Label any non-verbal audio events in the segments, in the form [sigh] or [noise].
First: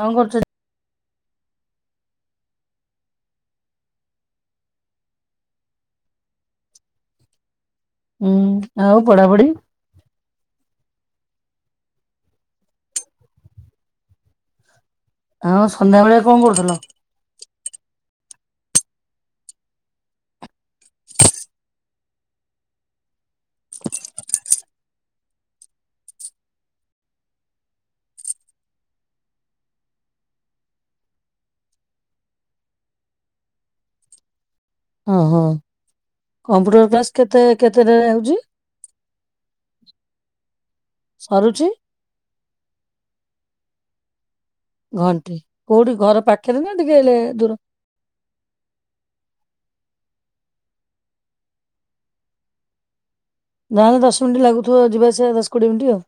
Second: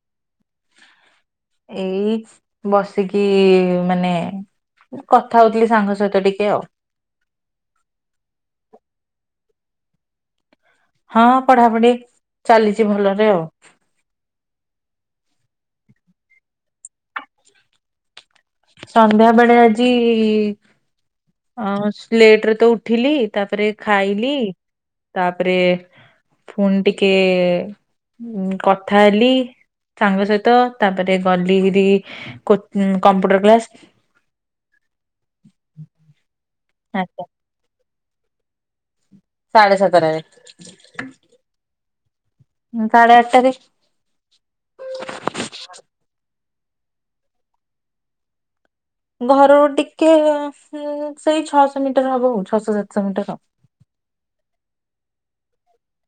କଣ କରୁଛନ୍ତି? ଏଇ ବସିଚି ମାନେ କଥା ହଉଥିଲି ସାଙ୍ଗ ସହିତ ଟିକେ ଆଉ। ହୁଁ ଆଉ ପଢାପଢି? ହଁ ପଢାପଢି ଚାଲିଛି ଭଲରେ ଆଉ। ହଁ ସନ୍ଧ୍ୟାବେଳେ କଣ କରୁଥିଲ? ସନ୍ଧ୍ୟା ବେଳେ ଆଜି ଅସ ଲେଟ ରେ ତ ଉଠିଲି ତାପରେ ଖାଇଲି ତାପରେ ପୁଣି ଟିକେ କଥା ହେଲି ସାଙ୍ଗ ସହିତ ତାପରେ ଗଲି ଇ କୁ କମ୍ପ୍ୟୁଟର କ୍ଲାସ। ଓ ହଁ କମ୍ପ୍ୟୁଟର କ୍ଲାସ ଆଚ୍ଛା କେତେ କେତେଟାରେ ହଉଜି? ସାଢ଼େ ସାତଟାରେ ସରୁଛି ସାଢ଼େ ଆଠଟାରେ ଘଣ୍ଟ କୋଉଠି ଘର ପାଖରେ ନା ଟିକିଏ ହେଲେ ଦୂର ଘର ଟିକେ ହୁଁ ସେଇ ଛଅଶ ମିଟର ହବ ହଉ ଛଅଶ ସାତଶ ମିଟର ହବ। ଯା ହେଲେ ଦଶ ମିନିଟ ଲାଗୁଥିବ ଯିବାଆସିବା ଦଶ କୋଡିଏ ମିନିଟ ଆଉ।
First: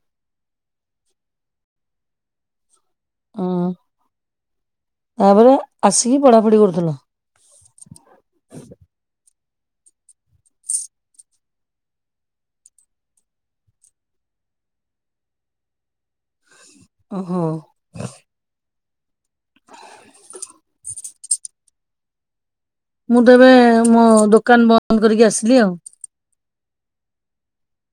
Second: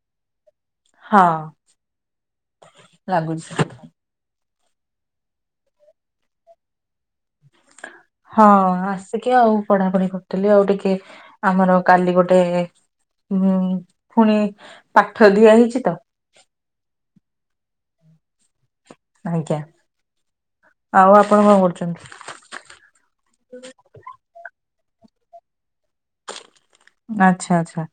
ହଁ ଲାଗୁଛି। ହଁ ତାପରେ ଆସିକି ପଢାପଢି କରୁଥିଲ? ହଁ ଆସିକି ଆଉ ପଢାପଢି କରୁଥିଲି ଆଉ ଟିକେ ଆମର ଆଉ କାଲି ଗୋଟେ ହୁଁ ଫୁଣି ପାଠ ଦିଆ ହେଇଛି ତ ଓହୋ। ଆଜ୍ଞା, ଆଉ ଆପଣ କଣ କରୁଛନ୍ତି? ମୁଁ ତ ଏବେ ମୋ ଦୋକାନ ବନ୍ଦ କରିକି ଆସିଲି ଆଉ। ଆଛା, ଆଛା।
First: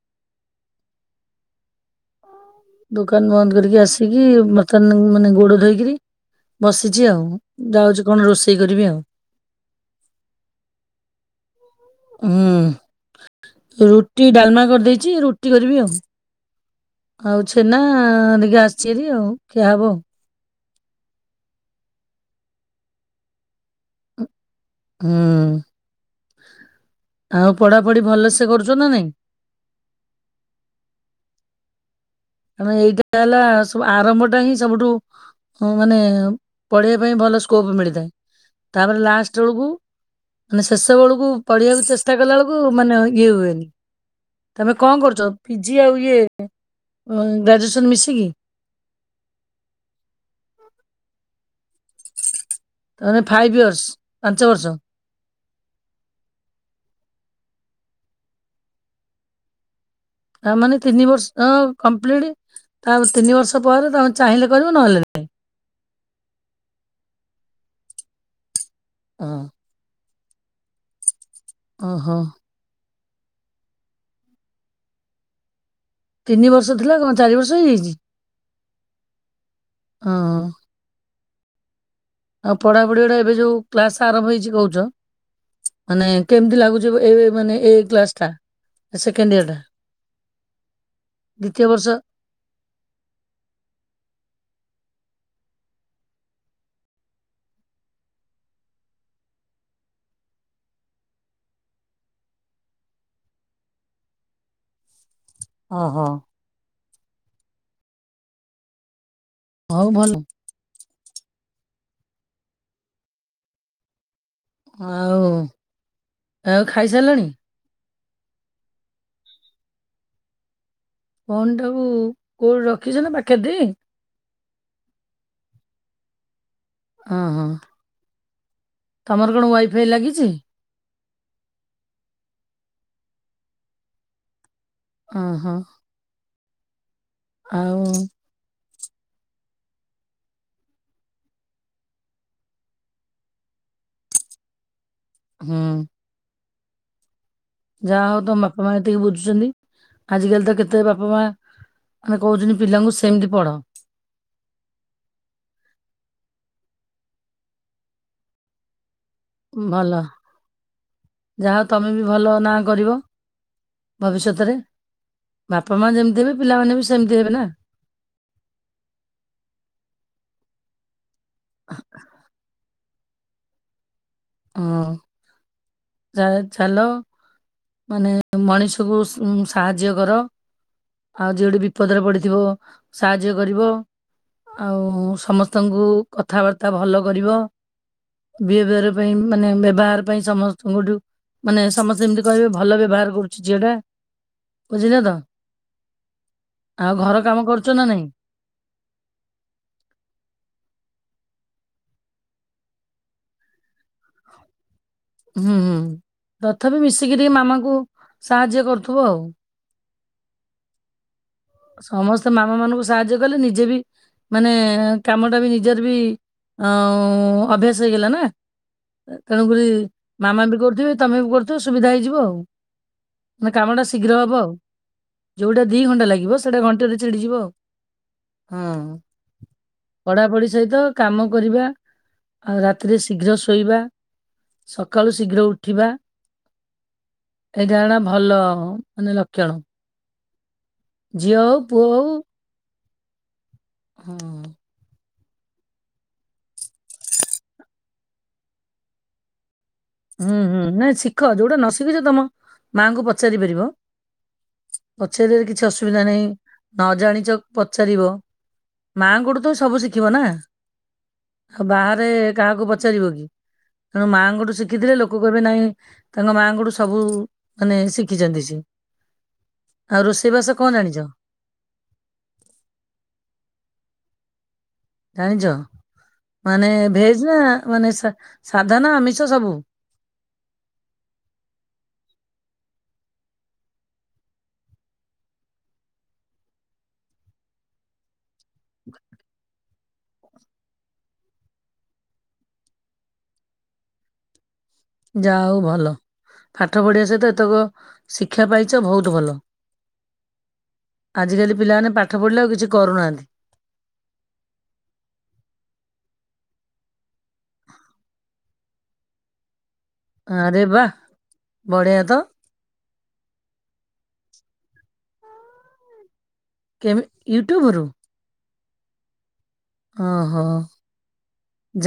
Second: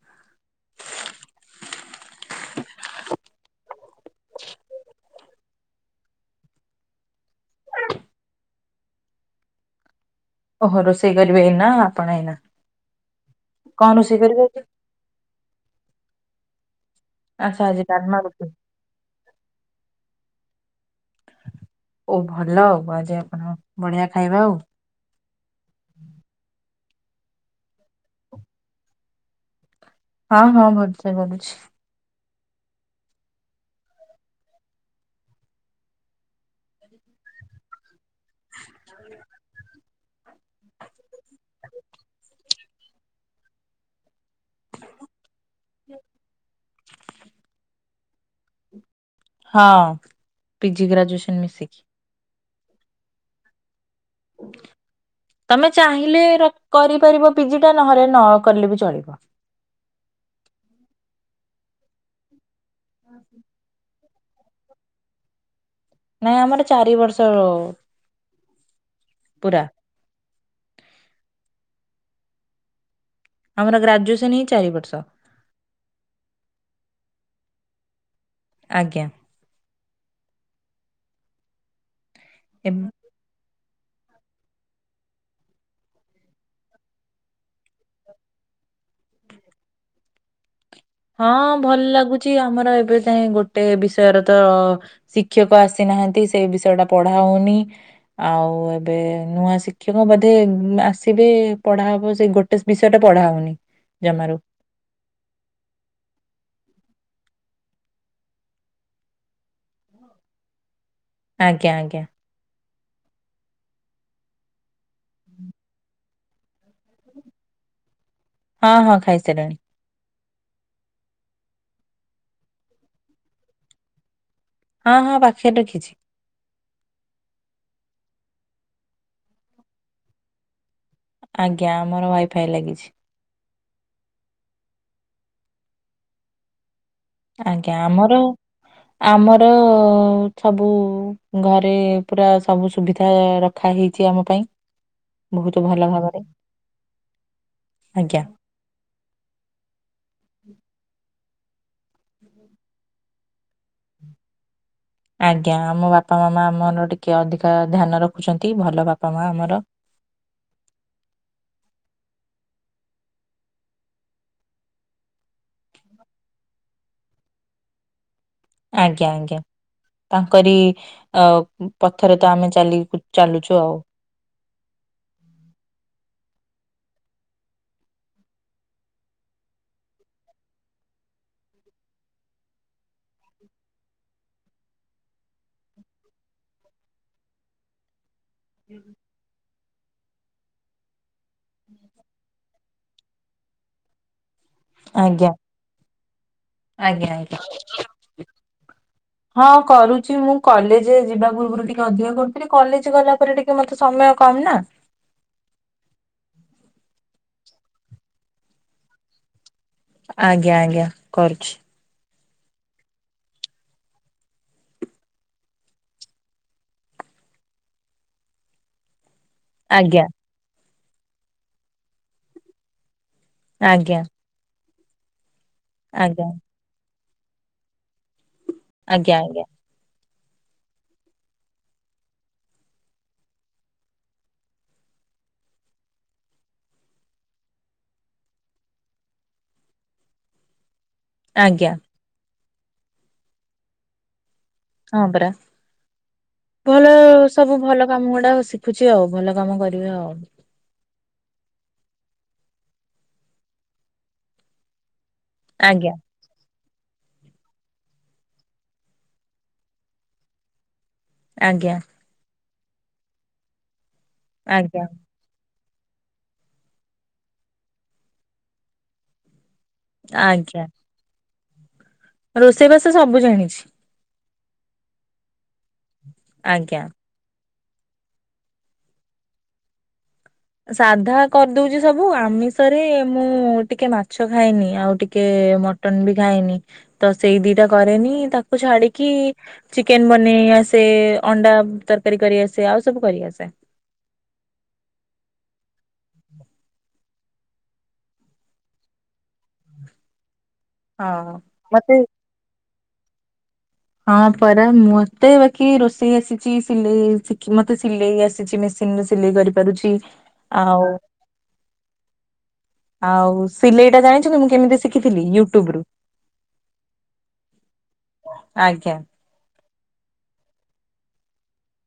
ଦୋକାନ ବନ୍ଦ କରିକି ଆସିକି ବର୍ତ୍ତମାନ ମାନେ ଗୋଡ ଧୋଇକିରି ବସିଚି ଆଉ, ଯାଉଛି କଣ ରୋଷେଇ କରିବି ଆଉ। ଓହୋ ରୋଷେଇ କରିବେ ଏଇନା? ଆପଣ ଏଇନା ହୁଁ କଣ ରୋଷେଇ ରୁଟି, କରିବେ ଆଜି? ଡାଲମା କରିଦେଇଛି, ରୁଟି କରିବି ଆଉ। ଆଉ ଆଚ୍ଛା ଛେନା ଆଜି ଡାଲମା ରୁଟି ନେଇକି ଆସଚିଭାରି ଆଉ ଖିଆହବ ଆଉ। ଓ ଭଲ ଆଉ ଆଜି ଆପଣ ବଢିଆ ଖାଇବା ଆଉ। ହୁଁ। ଆଉ ପଢା ପଢି ଭଲ ସେ କରୁଛ ନା ନାଇଁ? ହଁ, ହଁ ଭଲସେ ପଢୁଛି। ହେଲା ସବୁ ଆରମ୍ଭ ଟା ହିଁ ସବୁଠୁ ମାନେ ପଢିବା ପାଇଁ ଭଲ ସ୍କୋପ ମିଳିଥାଏ, ତାପରେ ଲାଷ୍ଟ ବେଳୁକୁ ମାନେ ଶେଷ ବେଳୁକୁ ପଢିବାକୁ ଚେଷ୍ଟା କଲା ବୁଳୁକୁ ମାନେ ଇଏ ହୁଏନି। ତମେ କଣ କରୁଛ, ପି ଜି ଆଉ ଇଏ ଅ ଗ୍ରାଜୁଏସନ ମିଶିକି? ହଁ ପିଜି ଗ୍ରାଜୁଏସନ ମିଶିକି। ତାମାନେ ଫାଇଭ ଇୟରର୍ସ ପାଞ୍ଚ ବର୍ଷ। ତମେ ଚାହିଁଲେ ର କରିପାରିବ ପି ଜି ଟା ନହଲେ ନକଲେ ବି ଚଳିବ। ତା ମାନେ ତିନି ବର୍ଷ ଅ କମ୍ପ୍ଲିଟ ତା ତିନି ବର୍ଷ ପରେ ତମେ ଚାହିଁଲେ କରିବ ନହେଲେ ନାହିଁ ନାଇଁ ଆମର ଚାରି ବର୍ଷ ହଁ। ପୁରା ଅହୋ। ଆମର ଗ୍ରାଜୁଏସନ ହିଁ ଚାରି ବର୍ଷ। ତିନି ବର୍ଷ ଥିଲା କଣ ଚାରି ବର୍ଷ ହେଇଯାଇଛି? ଆଜ୍ଞା। ହଁ। ଆଉ ଏବ ପଢାପଢି ଗୁଡା ଏବେ ଜଉ କ୍ଲାସ ଆରମ୍ଭ ହେଇଛି କହୁଛ। ମାନେ କେମିତି ଲାଗୁଛିିବ ଏଇ ମାନେ ଏଇ କ୍ଲାସ ଟା? ସେକେଣ୍ଡ ଇୟର ଟା। ହଁ ଦ୍ଵିତୀୟ ଭଲ ବର୍ଷ ଲାଗୁଚି ଆମର ଏବେ ଯାଏଁ ଗୋଟେ ବିଷୟରେ ତ ଶିକ୍ଷକ ଆସିନାହାନ୍ତି ସେ ବିଷୟ ଟା ପଢା ହଉନି। ଆଉ ଏବେ ନୂଆ ଶିକ୍ଷକ ବୋଧେ ଆସିବେ, ପଢା ହବ ସେ ଗୋଟେ ବିଷୟ ଟା ପଢା ହଉନି ଜମାରୁ। ଓ ହଁ। ହଉ ଭଲ। ଆଜ୍ଞା ଆଜ୍ଞା। ଆଉ ଆଉ ଖାଇସାରିଲଣି? ହଁ, ହଁ, ଖାଇସାରିଲିଣି। ଫୋନ୍ ଟାକୁ କୋଉଠି ରଖିଛ ନା ପାଖରେ ତି? ହଁ, ହଁ, ପାଖରେ ରଖିଛି। ଅ ହଁ। ତମର କଣ ୱାଇଫାଇ ଲାଗିଛି? ଆଜ୍ଞା, ଆମର ୱାଇଫାଇ ଲାଗିଛି। ଅ ହଁ। ଆଜ୍ଞା, ଆଉ ଆମର ଆମର ସବୁ ଘରେ ପୁରା ସବୁ ସୁବିଧା ରଖ ରଖା ହେଇଛି ଆମ ପାଇଁ ହୁଁ ବହୁତ ଭଲ ଭାବରେ‌। ଯାହା ହଉ ତମ ବାପା ମା ଏତିକି ବୁଝୁଛନ୍ତି, ଆଜିକାଲି ତ କେତେ ବାପା ମା ଖାଲି କହୁଛନ୍ତି ପିଲାଙ୍କୁ ସେମିତି ପଢ଼। ଆଜ୍ଞା, ଆମ ବାପା ମାମା ଆମ ମାନଙ୍କର ଟିକେ ଅଧିକା ଧ୍ୟାନ ରଖୁଛନ୍ତି ଭଲ ବା ଭଲ ଯାହା ହଉ ତମେ ବି ଭଲ ନା କରିବ। ଭବିଷ୍ୟତରେ ବାପା ମା ଯେମତି ହେବେ ପିଲାମାନେ ବି ସେମତି ହେବେ ନା। ଆଜ୍ଞା ଆଜ୍ଞା। ତାଙ୍କରି ଅ ପଥରେ ତ ଆମେ ଚାଲି ଚାଲୁଛୁ ଆଉ। ହୁଁ। ଯାହା ଚାଲ ମାନେ ମଣିଷକୁ ଉଁ ସାହାଯ୍ୟ କର। ଆଉ ଯିଏଠି ବିପଦରେ ପଡିଥିବ ସାହାଯ୍ୟ କରିବ। ଆଉ ସମସ୍ତଙ୍କୁ କଥାବାର୍ତ୍ତା ଭଲ କରିବ। ବିହେଭିଅର ପାଇଁ ମାନେ ବ୍ୟବହାର ପାଇଁ ସମ ସ୍ତଙ୍କ ଠୁ ମାନେ ସମସ୍ତେ ଯେମିତି କହିବେ ଭଲ ବ୍ୟବହାର କରୁଛି ଝିଅ ଟା। ବୁଝିନେ ତ। ଆଜ୍ଞା ଆଉ ଆଜ୍ଞା ଘର କାମ ଆଜ୍ଞା। କରୁଛ ନା ନାଇଁ ହଁ କରୁଛି, ମୁଁ କଲେଜ ଯିବା ପୂର୍ବରୁ ଟିକେ ଅଧିକା କରୁଥିଲି କଲେଜ ଗଲା ପରେ ଟିକେ। ଟିକେ ମତେ ସମୟ କମ ନା। ହୁଁ, ହୁଁ, ତଥାପି ମିଶିକି ରି ମାମାଙ୍କୁ ସାହାଯ୍ୟ କରୁଥିବ ଆଉ। ଆଜ୍ଞା, ଆଜ୍ଞା, କରୁଛି। ସମସ୍ତେ ମାମା ମାନଙ୍କୁ ସାହାଯ୍ୟ କଲେ ନିଜେ ବି। ମାନେ କାମଟା ବି ନିଜର ବି ଉଁ ଅଭ୍ୟାସ ହେଇଗଲା ନା। ଏ ତେଣୁକରି ଆଜ୍ଞା ମାମା ବି କରୁଥିବେ ତମେ ବି କରୁଥିବ ସୁବିଧା ହେଇଯିବ ଆଉ। ମାନେ କାମଟା ଆଜ୍ଞା ଶୀଘ୍ର ହବ ଆଉ, ଯୋଉଟା ଦି ଘଣ୍ଟା ଆଜ୍ଞା ଲାଗିବ ସେଇଟା ଘଣ୍ଟେରେ ଛିଡିଯିବ ଆଉ। ହଁ। ଆଜ୍ଞା ଆଜ୍ଞା ପଢାପଢି ସହିତ କାମ କରିବା ଆଉ ରାତିରେ ଶୀଘ୍ର ଶୋଇବା। ସକାଳୁ ଶୀଘ୍ର ଉଠିବା। ଏଇଟା ଗୋଟେ ଭଲ ମାନେ ଲକ୍ଷଣ। ଝିଅ ହଉ ଆଜ୍ଞା ପୁଅ ହଉ। ହୁଁ। ହଁ ପରା, ଭଲ ସବୁ ଭଲ କାମ ଗୁଡା ଶିଖୁଛି ଆଉ ଭଲ କାମ କରି। ଉଁ, ହୁଁ, ନାଇଁ ଶିଖ ଯୋଉଟା ନ ଶିଖିଛ ତମ ମାଆଙ୍କୁ ପଚାରି ପାରିବ। ପଚାରିବାରେ କିଛି ଆଜ୍ଞା ଅସୁବିଧା ନାହିଁ। ନ ଜାଣିଚ ପଚାରିବ ମାଆଙ୍କ ଠୁ ତ ସବୁ ଶିଖିବ ନା। ଆଉ ଆଜ୍ଞା ବାହାରେ କାହାକୁ ପଚାରିବ କି ତେଣୁ ମାଆଙ୍କଠୁ ଆଜ୍ଞା ଶିଖିଥିଲେ ଲୋକ। ଲୋକ କହିବେ ନାଇଁ ତାଙ୍କ ମା ଙ୍କଠୁ ସବୁ ମାନେ ଶିଖିଛନ୍ତି ସିଏ। ଆଉ ରୋଷେଇ ବାସ କଁ ଜାଣିଛ। ରୋଷେଇ ବାସ ସବୁ ଜାଣିଛି। ଜାଣିଛ ମାନେ ଆଜ୍ଞା। ଭେଜ ନା ମାନେ ସା ସାଧା ନା ଆମିଷ ସବୁ। ସାଧା କରିଦଉଛି ସବୁ ଆମିଷରେ ମୁଁ ଟିକେ ମାଛ ଖାଏନି ଆଉ ଟିକେ ମ ଟନ ବି ଖାଏନି ତ ସେଇ ଦିଟା କରେନି ତାକୁ ଛାଡିକି। ଚିକେନ ବନେଇ ଆସେ ଅଣ୍ଡା ତରକାରୀ କରିଆସେ ଆଉ ସବୁ କରିଆସେ। ଯା ହଉ ଭଲ ପାଠ ପଢିବା ସହିତ ଏତକ ଶିକ୍ଷା ପାଇଛ ବହୁତ ଭଲ। ହ ଆଜିକାଲି ପିଲାମାନେ ପାଠ ପଢ଼ିଲେ ଆଉ କିଛି କରୁନାହାନ୍ତି। ହଁ ପରା ମତେ ବାକି ରୋଷେଇ ଆସିଛି ସିଲେଇ ଶିଖି ମତେ ସିଲେଇ ଆସିଛି ମେସି ନ ରେ ସିଲେଇ କରିପାରୁଛି। ଆରେ ଆଉ ବାଃ ବଢ଼ିଆ ତ। ଆଉ ସିଲେଇ ଟା ଜାଣିଛନ୍ତି ମୁଁ କେମିତି ଶିଖିଥିଲି ୟୁଟ୍ୟୁବ ରୁ। କେମି ୟୁଟ୍ୟୁବ ରୁ। ଆଜ୍ଞା। ଅହୋ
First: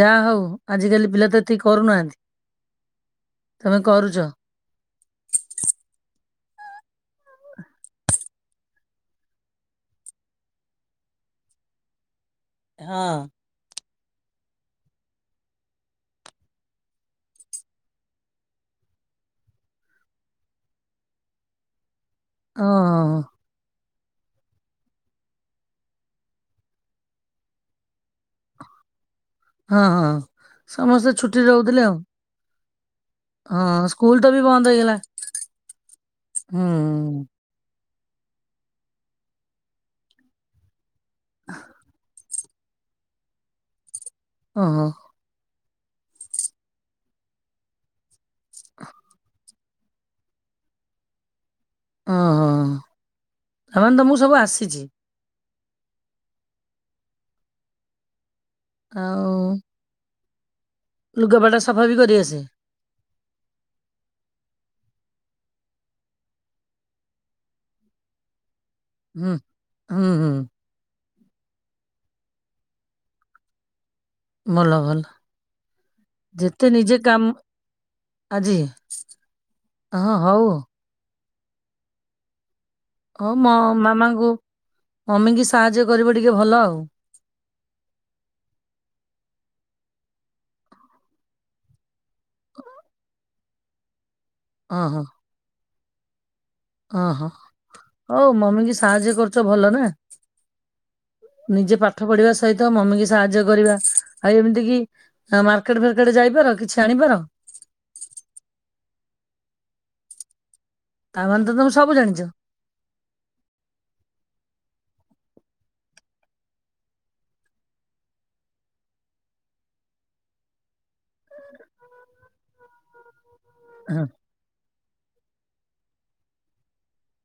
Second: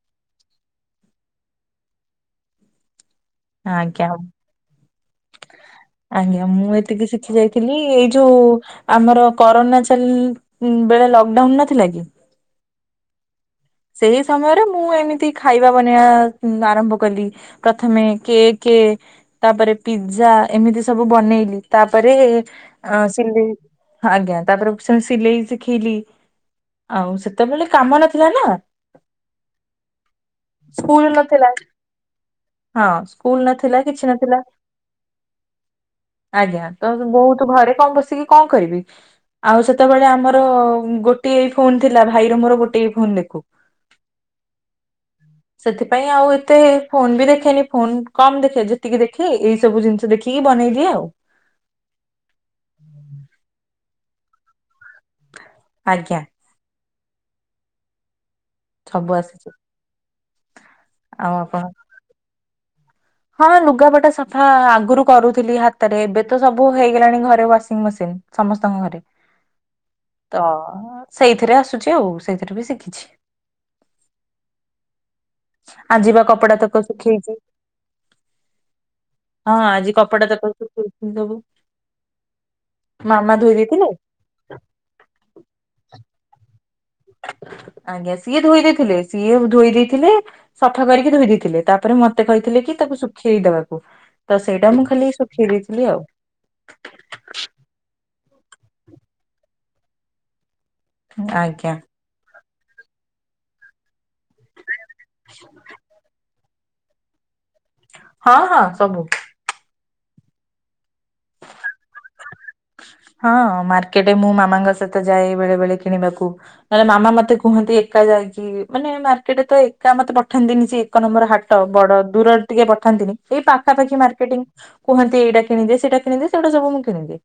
ଯା ହଉ ଆଜିକାଲି ପିଲା ତ ଏତିକି କରୁନାହାନ୍ତି। ତମେ ଆଜ୍ଞା କରୁଚ? ଆଜ୍ଞା ମୁଁ ଏତିକି ଶିଖି ଯାଇଥିଲି ଏଇ ଯୋଉ ଆମର କରୋନା ଚାଲି ବେଳେ ଲକ୍ ଡାଉନ୍ ନଥିଲା କି? ହଁ। ସେଇ ସମୟରେ ମୁଁ ଏମିତି ଖାଇବା ବନେଇବା ଆରମ୍ଭ କଲି। ପ୍ରଥମେ କେକେ ତାପରେ ପିଜଜା ଏମିତି ସବୁ ବନେଇଲି। ତାପରେ ଓହୋ ସିଲି ଆଜ୍ଞା ତାପରେ ସେ ସିଲେଇ ଶିଖୀଲି ଆଉ ସେତେବେଳେ କାମ ନଥିଲା ନା। ହଁ ହଁ। ସ୍କୁଲ୍ ସମସ୍ତେ ଛୁଟିରେ ନଥିଲା ରହୁଥିଲେ ଆଉ ହଁ। ସ୍କୁଲ ନଥିଲା ହଁ କିଛି ସ୍କୁଲ ତ ବି ନଥିଲା। ବନ୍ଦ ହେଇଗଲା ଆଜ୍ଞା ତ ହୁଁ। ବୋହୁତୁ ଘରେ କଁ ବସିକି କଁ କରିବି ଆଉ ସେତେବେଳେ ଆମର ଗୋଟିଏ ଫୋନ୍ ଥିଲା କଁ କରିବି? ଭାଇର ମୋର ଗୋଟେ ହି ଫୋନ୍ ଦେଖୁ। ଓ ହୋ। ସେଥିପାଇଁ ଆଉ ଏତେ ଫୋନ ବି ଦେଖେନି ଫୋନ କମ ଦେଖେ ଯେତିକି ଦେଖେ ଏଇ ସବୁ ଜିନ୍ ଦେଖିକି ବନେଇଦିଏ ଆଉ। ଓ ହୋଁ ତାମାନେ ତମୁକୁ ମୁଁ ସବୁ ଆସିଚି। ଆଜ୍ଞା। ସବୁ ଆସିଚି। ଆଉ ଲୁଗାପଟା ସଫା ବି କରିଆସେ। ହଁ ଲୁଗାପଟା ସଫା ଆଗରୁ କରୁଥିଲି ହାତରେ ଏବେ ତ ସବୁ ହେଇଗଲାଣି ଘରେ ୱାସିଂ ମସିନ୍। ସମସ୍ତଙ୍କ ଘରେ। ହୁଁ ହୁଁ ହୁଁ ତ ସେଇଥିରେ ଆସୁଛି ଆଉ ସେଇଥିରୁ ବି ଶିଖିଛି। ଭଲ ଭଲ ଆଜି ବା କପଡା ଯେତେ ତକ ନିଜେ କାମ୍ ଶୁଖେଇଛି ଆଜି ହଁ ଆଜି ହଁ କପଡଟା ତ ହଉ ସବୁ କିଣିଦୋବୁ। ହୋଉ ମୋ ମାମାଙ୍କୁ ମମି ଙ୍କି ସାହାଯ୍ୟ କରିବ ଟିକେ ଭଲ ଆଉ। ଆଜ୍ଞା ସିଏ ଧୋଇ ଦେଇଥିଲେ ସିଏ ଧୋଇ ଦେଇଥିଲେ ସଫା କରିକି ଧୋଇ ଦେଇେଇଥିଲେ ତାପରେ ମତେ କହିଥିଲେ କି ତାକୁ ଶୁଖେଇଦବାକୁ। ତ ସେଇଟା ମୁଁ ଓହୋ ଖାଲି ସୁଖେଇ ଦେଇଥିଲି ଆଉ। ହଁ ହଁ ହୋଉ ମମି ଙ୍କି ସାହାଯ୍ୟ କରୁଛ ଭଲ ନା, ଆଜ୍ଞା ନିଜେ ପା ପାଠ ପଢିବା ସହିତ ମମି କି ସାହାଯ୍ୟ କରିବା ଆଉ ଏମିତି କି ମାର୍କେଟ ଫାର୍କେଟ ଯାଇପାର କିଛି ଜାଣିପାର ହଁ ହଁ ସବୁ। ତାମାନେ ତ ତମେ ସବୁ ଜାଣିଛ। ହଁ ମାର୍କେଟେ ମୁଁ ମାମାଙ୍କ ସହିତ ଯାଏ ବେଳେ ବେଳେ କିଣିବାକୁ। ନହେଲେ ମାମା ମତେ କୁହନ୍ତି ଏକା ଯାଇକି ମାନେ ମାର୍କେଟ୍ ତ ଏକା ମତେ ପଠାନ୍ତିନି ସିଏ ଏକ ନମ୍ବର ହାଟ ବଡ ଦୂରରେ ଟିକେ ପଠାନ୍ତିନି ଏଇ ପା ତା ପାଖାି ହଁ ମାର୍କେଟିଂ କୁହନ୍ତି ଏଇଟା କିଣିଦେ ସେଇଟା ସବୁ କିଣଦେ ସେଇଗଟା ସବୁଁ କିଣି ଦିଏ।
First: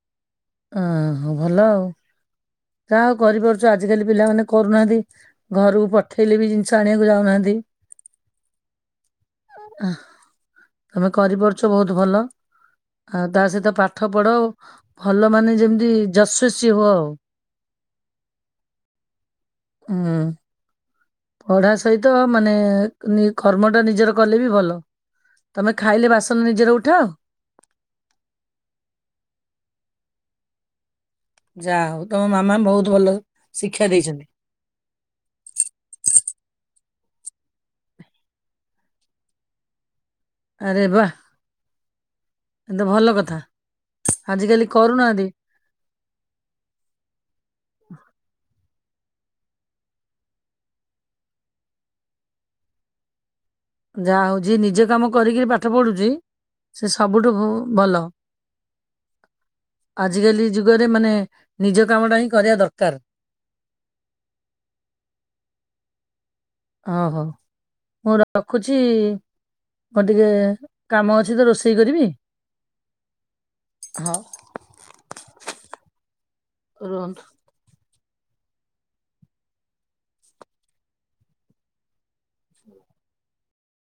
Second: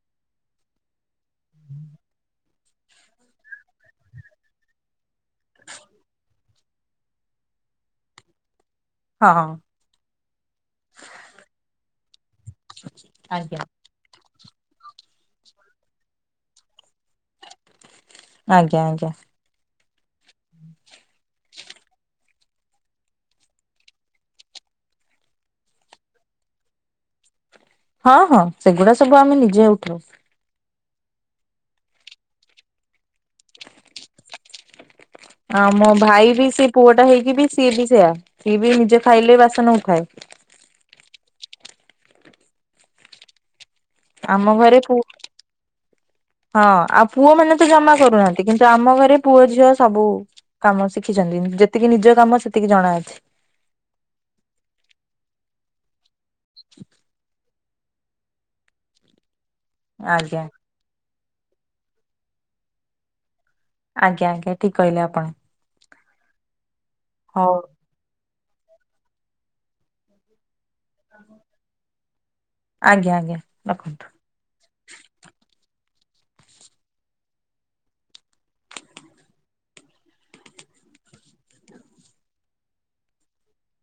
ଉ ହୁଁ ଭଲ ଆଉ। ଯା ହୋଉ କରିପାରୁଛ ଆଜିକାଲି ପିଲାମାନେ କରୁନାହାନ୍ତି ଘରୁକୁ ପଠେଇଲେ ବି ଜିନ୍ଷ ଆଣିବାକୁ ଯାଉନାହାନ୍ତି। ହଁ। ତମେ କରିପାରୁଛ ବୋହୁତୁ ଭଲ ଆଉ ତା ଆଜ୍ଞା ସହିତ ପା ଠ ପଢ ଭଲ ମାନେ ଯେମିତି ଜସ୍ଵଶି ହୁଅ ଆଉ। ଆଜ୍ଞା ଆଜ୍ଞା।। ହୁଁ। ପଢା ସହିତ ମାନେ କର୍ମଟା ନିଜର କଲେ ବି ଭଲ। ତମେ ଖାଇଲେ ବାସନ ନିଜର ଉଠାଅ? ହଁ ହଁ ସେଗୁଡା ସବୁ ଆମେ ନିଜେ ଉଠାଉ। ଯା ହୋଉ ତମ ମାମା ବୋହୁତୁ ଭଲ ଶିକ୍ଷା ଦେଇଛନ୍ତି। ଆ ମୋ ଭାଇ ବି ସେ ପୁଅ ଟା ହେଇକି ବି ସିଏ ବି ସେୟା ସିଏ ବି ନିଜେ ଖାଇଲେ ବାସନ ଉଠାଏ। ଆରେ ବା ଏତ ଭଲ କଥା। ଆମ ଆଜିକାଲି ଘରେ କୁ କରୁନାହାନ୍ତି ହଁ ଆଉ ପୁଅ ମାନେ ତ ଜମା କରୁନାହାନ୍ତି କିନ୍ତୁ ଆମ ଘରେ ପୁଅ ଝିଅ ସବୁ କାମ ଶିଖିଚନ୍ତି ଯେତିକି ନିଜ କାମ ସେତିକି ଜଣାଅଛି। ଯାହା ହଉ ଯିଏ ନିଜେ କାମ କରିକି ପାଠ ପଢୁଚି [inaudible] ସବୁଠୁ ଭଲ ଆଜ୍ଞା। ଆଜିକାଲି ଯୁ ଯୁଗରେ ମାନେ ନିଜ କାମ ଟା ହିଁ କରିବା ଦରକାର। ଆଜ୍ଞା ଆଜ୍ଞା ଠିକ କହିଲେ ଆପଣ। ଓ ହୋ ହଉ ମୁଁ ରଖୁଚି ମୋର ଟିକେ କାମ ଅଛି ତ ରୋଷେଇ କରିବି। ଆଜ୍ଞା ଆଜ୍ଞା ରଖନ୍ତୁ। ହଁ ରୁହନ୍ତୁ।